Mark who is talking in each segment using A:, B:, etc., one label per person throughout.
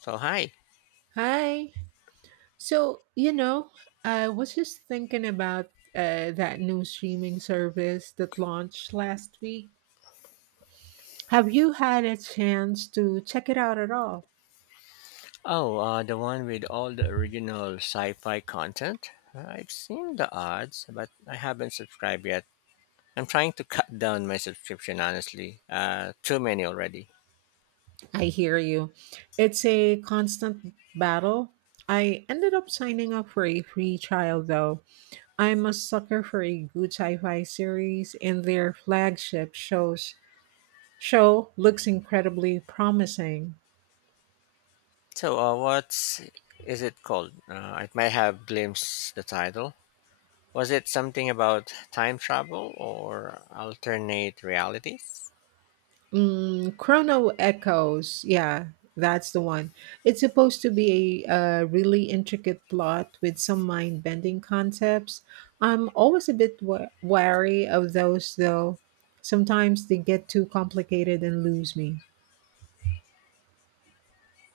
A: So hi.
B: Hi. So, you know, I was just thinking about that new streaming service that launched last week. Have you had a chance to check it out at all?
A: Oh, the one with all the original sci-fi content. I've seen the ads, but I haven't subscribed yet. I'm trying to cut down my subscription, honestly. Too many already.
B: I hear you. It's a constant battle. I ended up signing up for a free trial though. I'm a sucker for a good sci-fi series, and their flagship show looks incredibly promising.
A: So, what's is it called? I might have glimpsed the title. Was it something about time travel or alternate realities?
B: Mm, Chrono Echoes. Yeah, that's the one. It's supposed to be a really intricate plot with some mind bending concepts. I'm always a bit wary of those, though. Sometimes they get too complicated and lose me.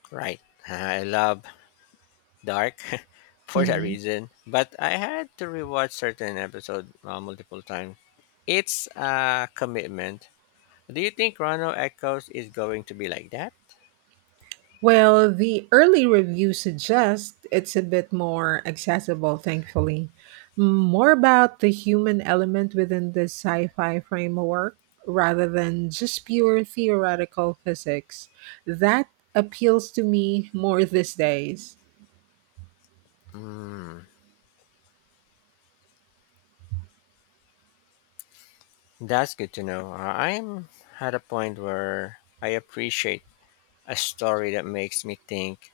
A: Right. I love dark for that
B: Mm-hmm.
A: reason. But I had to rewatch certain episode multiple times. It's a commitment. Do you think Chrono Echoes is going to be like that?
B: Well, the early reviews suggest it's a bit more accessible, thankfully. More about the human element within the sci fi framework rather than just pure theoretical physics. That appeals to me more these days.
A: Mm, that's good to know. I'm at a point where I appreciate a story that makes me think,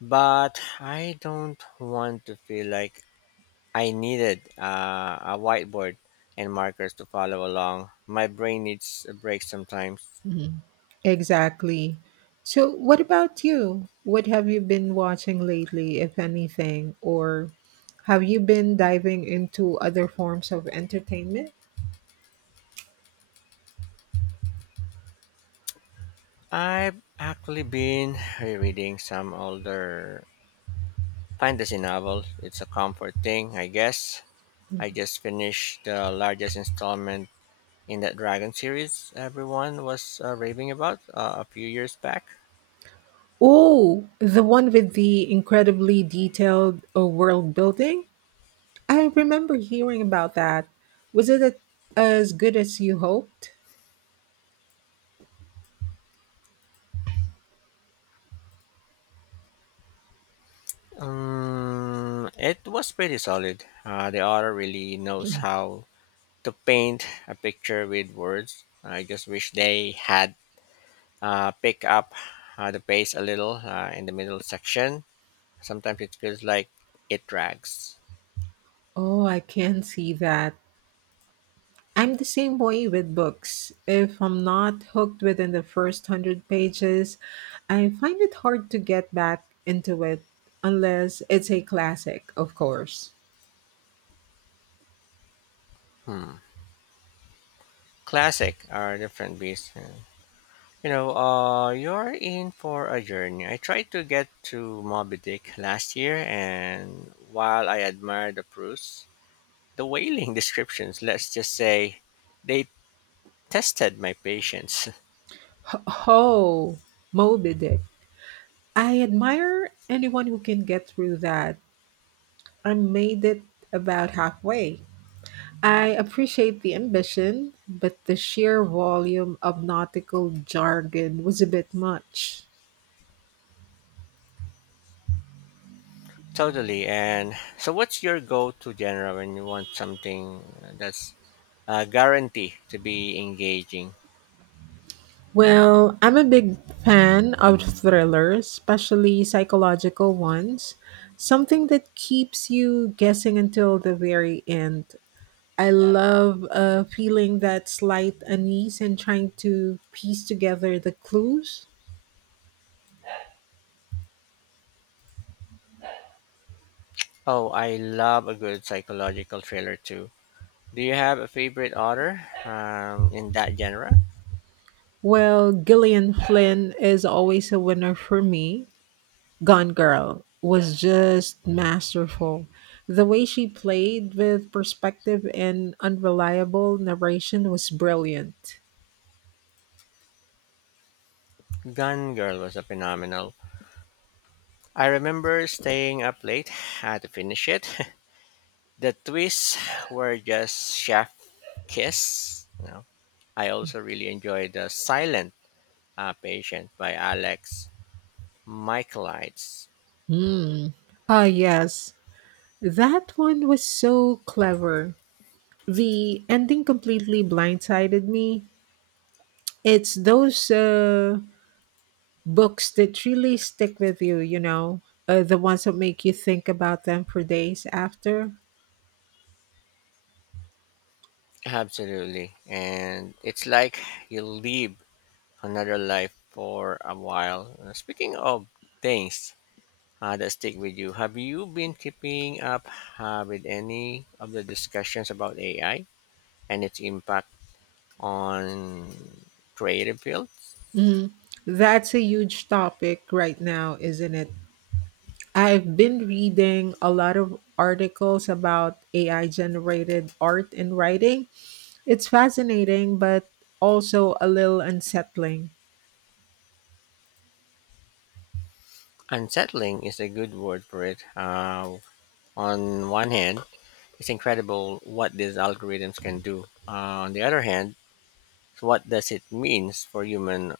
A: but I don't want to feel like I needed a whiteboard and markers to follow along. My brain needs a break sometimes.
B: Mhm. Exactly. So, what about you? What have you been watching lately, if anything? Or have you been diving into other forms of entertainment?
A: I've actually been rereading some older fantasy novels. It's a comfort thing, I guess. I just finished the largest installment in that Dragon series everyone was raving about a few years back.
B: Oh, the one with the incredibly detailed world building? I remember hearing about that. Was it as good as you hoped?
A: It was pretty solid. The author really knows how to paint a picture with words. I just wish they had picked up the pace a little in the middle section. Sometimes it feels like it drags.
B: Oh, I can see that. I'm the same way with books. If I'm not hooked within the first hundred pages, I find it hard to get back into it, unless it's a classic, of course.
A: Hmm. Classic are a different beast, yeah. You know, you're in for a journey. I tried to get to Moby Dick last year, and while I admire the prose, the whaling descriptions, let's just say, they tested my patience.
B: Oh, Moby Dick. I admire anyone who can get through that. I made it about halfway. I appreciate the ambition, but the sheer volume of nautical jargon was a bit much.
A: Totally. And so, what's your go-to genre when you want something that's guaranteed to be engaging?
B: Well, I'm a big fan of thrillers, especially psychological ones. Something that keeps you guessing until the very end. I love feeling that slight unease and trying to piece together the clues.
A: Oh, I love a good psychological thriller too. Do you have a favorite author in that genre?
B: Well, Gillian Flynn is always a winner for me. Gone Girl was just masterful. The way she played with perspective and unreliable narration was brilliant.
A: Gun Girl was a phenomenal. I remember staying up late to finish it. The twists were just chef kiss. You know, I also really enjoyed the Silent Patient by Alex Michaelides.
B: Hmm. Ah, yes. That one was so clever. The ending completely blindsided me. It's those books that really stick with you, you know, the ones that make you think about them for days after.
A: Absolutely, and it's like you live another life for a while. Speaking of things that stick with you. Have you been keeping up with any of the discussions about AI and its impact on creative fields?
B: Mm, that's a huge topic right now, isn't it? I've been reading a lot of articles about AI generated art and writing. It's fascinating, but also a little unsettling.
A: Unsettling is a good word for it. On one hand, it's incredible what these algorithms can do. On the other hand, what does it means for human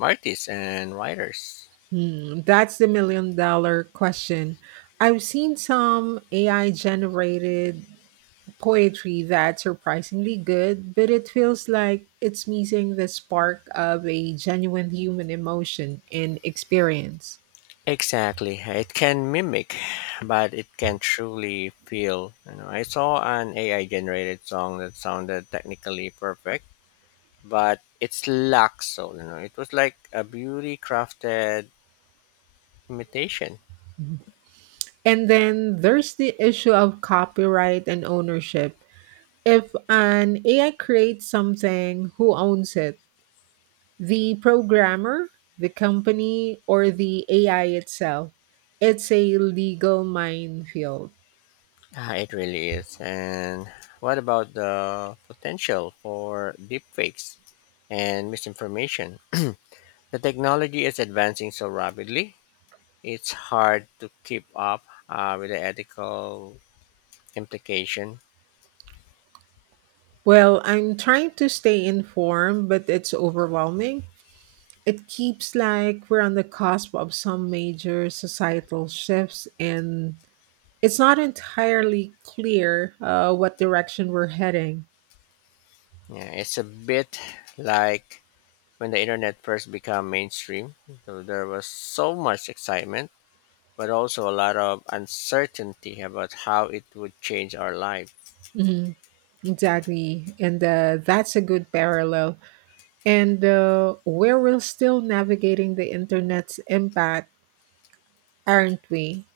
A: artists and writers?
B: Hmm, that's the million-dollar question. I've seen some AI generated poetry that's surprisingly good, but it feels like it's missing the spark of a genuine human emotion and experience.
A: Exactly. It can mimic, but it can truly feel. You know, I saw an AI generated song that sounded technically perfect, but it's lacked soul. You know, it was like a beauty crafted imitation.
B: And then there's the issue of copyright and ownership. If an AI creates something, who owns it? The programmer, the company, or the AI itself? It's a legal minefield.
A: Ah, it really is. And what about the potential for deepfakes and misinformation? The technology is advancing so rapidly; it's hard to keep up with the ethical implication.
B: Well, I'm trying to stay informed, but it's overwhelming. It keeps like we're on the cusp of some major societal shifts, and it's not entirely clear what direction we're heading.
A: Yeah, it's a bit like when the internet first became mainstream. So there was so much excitement, but also a lot of uncertainty about how it would change our life.
B: Mhm. Exactly, and that's a good parallel. And where we're still navigating the internet's impact, aren't we?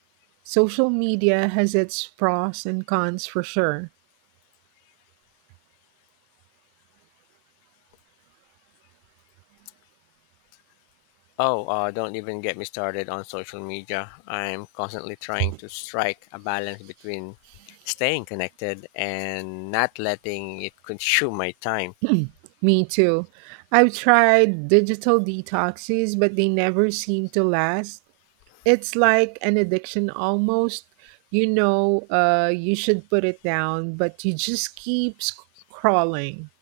B: Social media has its pros and cons for sure.
A: Oh, don't even get me started on social media. I'm constantly trying to strike a balance between staying connected and not letting it consume my time.
B: Me too. I've tried digital detoxes, but they never seem to last. It's like an addiction almost. You know, you should put it down, but you just keep crawling.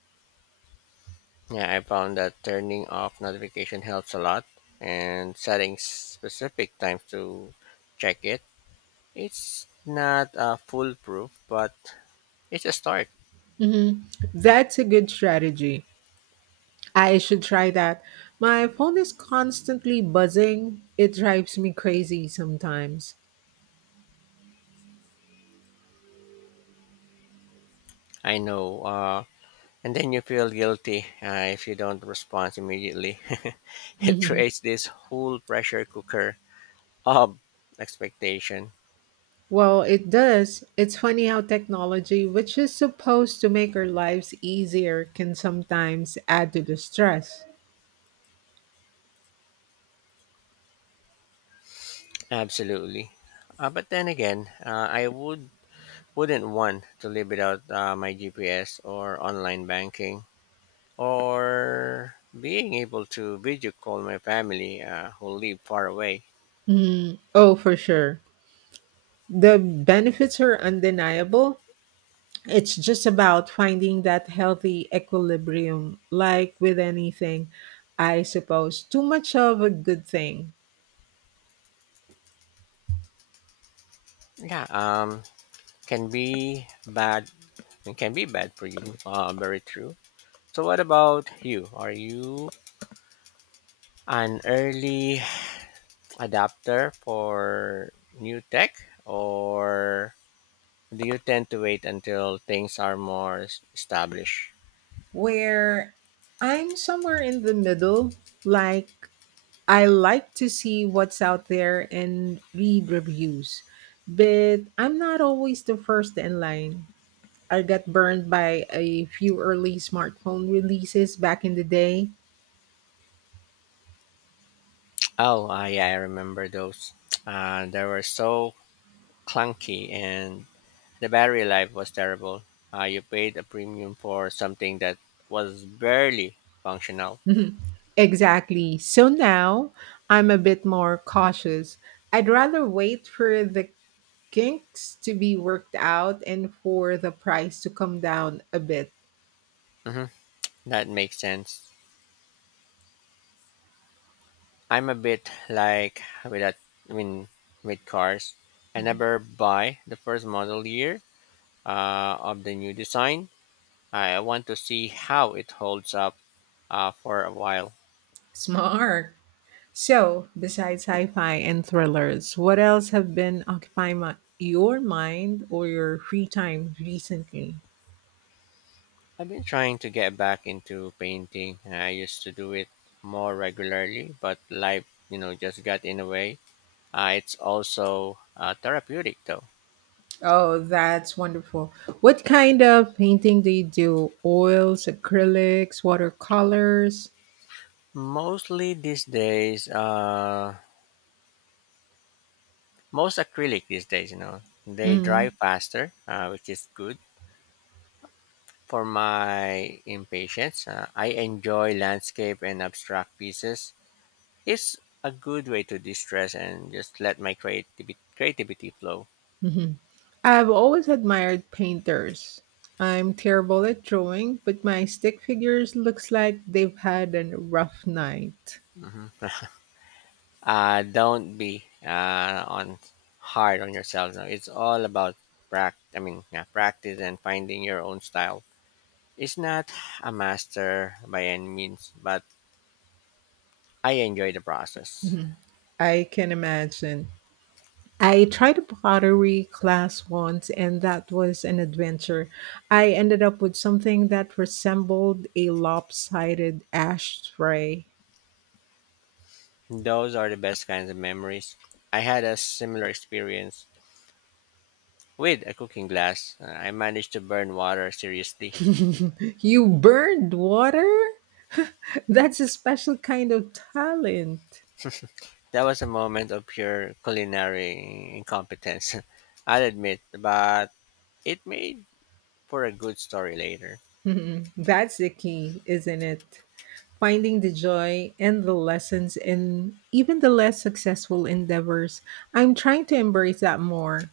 A: Yeah, I found that turning off notification helps a lot and setting specific times to check it. It's not foolproof, but it's a start.
B: Hmm. That's a good strategy. I should try that. My phone is constantly buzzing. It drives me crazy sometimes.
A: I know. And then you feel guilty if you don't respond immediately. It creates this whole pressure cooker of expectation.
B: Well, it does. It's funny how technology, which is supposed to make our lives easier, can sometimes add to the stress.
A: Absolutely. But then again, I would wouldn't want to live without my GPS or online banking or being able to video call my family who live far away.
B: Mm, oh, for sure. The benefits are undeniable. It's just about finding that healthy equilibrium, like with anything, I suppose. Too much of a good thing.
A: Yeah, can be bad. It can be bad for you. Very true. So, what about you? Are you an early adapter for new tech, or do you tend to wait until things are more established?
B: Where I'm somewhere in the middle. Like, I like to see what's out there and read reviews, but I'm not always the first in line. I got burned by a few early smartphone releases back in the day.
A: Oh, yeah, I remember those. They were so clunky, and the battery life was terrible. You paid a premium for something that was barely functional.
B: Exactly. So now I'm a bit more cautious. I'd rather wait for the kinks to be worked out and for the price to come down a bit.
A: Hmm. That makes sense. I'm a bit like with that I mean with cars. I never buy the first model year of the new design. I want to see how it holds up for a while.
B: Smart. So, besides sci fi and thrillers, what else have been occupying my, your mind or your free time recently?
A: I've been trying to get back into painting. I used to do it more regularly, but life, you know, just got in the way. It's also therapeutic though.
B: Oh, that's wonderful. What kind of painting do you do? Oils, acrylics, watercolors?
A: Mostly these days, most acrylic these days, you know, they dry
B: Mm-hmm.
A: faster, which is good for my impatience. I enjoy landscape and abstract pieces. It's a good way to distress and just let my creativity flow.
B: Mhm. I've always admired painters. I'm terrible at drawing, but my stick figures looks like they've had a rough night.
A: Hmm. Don't be on hard on yourself. No, it's all about yeah, practice and finding your own style. It's not a master by any means, but I enjoy the process.
B: Mhm. I can imagine. I tried a pottery class once, and that was an adventure. I ended up with something that resembled a lopsided ashtray.
A: Those are the best kinds of memories. I had a similar experience with a cooking glass. I managed to burn water seriously.
B: You burned water? That's a special kind of talent.
A: That was a moment of pure culinary incompetence, I'll admit, but it made for a good story later.
B: Mhm. That's the key, isn't it? Finding the joy and the lessons in even the less successful endeavors. I'm trying to embrace that more.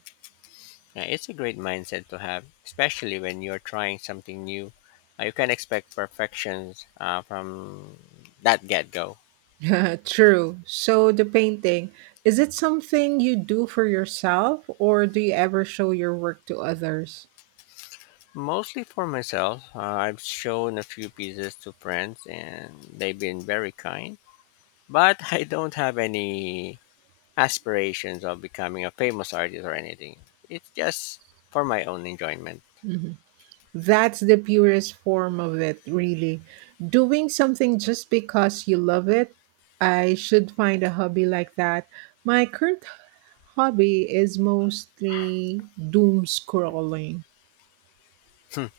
A: It's a great mindset to have, especially when you're trying something new. You can expect perfections from that get go.
B: True. So the painting, is it something you do for yourself or do you ever show your work to others?
A: Mostly for myself. I've shown a few pieces to friends and they've been very kind, but I don't have any aspirations of becoming a famous artist or anything. It's just for my own enjoyment.
B: Mm-hmm. That's the purest form of it, really. Doing something just because you love it. I should find a hobby like that. My current hobby is mostly doom scrolling.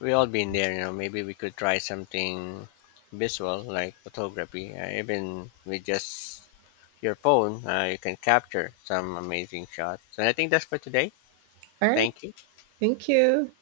A: We all been there, you know. Maybe we could try something visual like photography. Even with just your phone, you can capture some amazing shots. And I think that's for today.
B: All right,
A: Thank you.
B: thank you.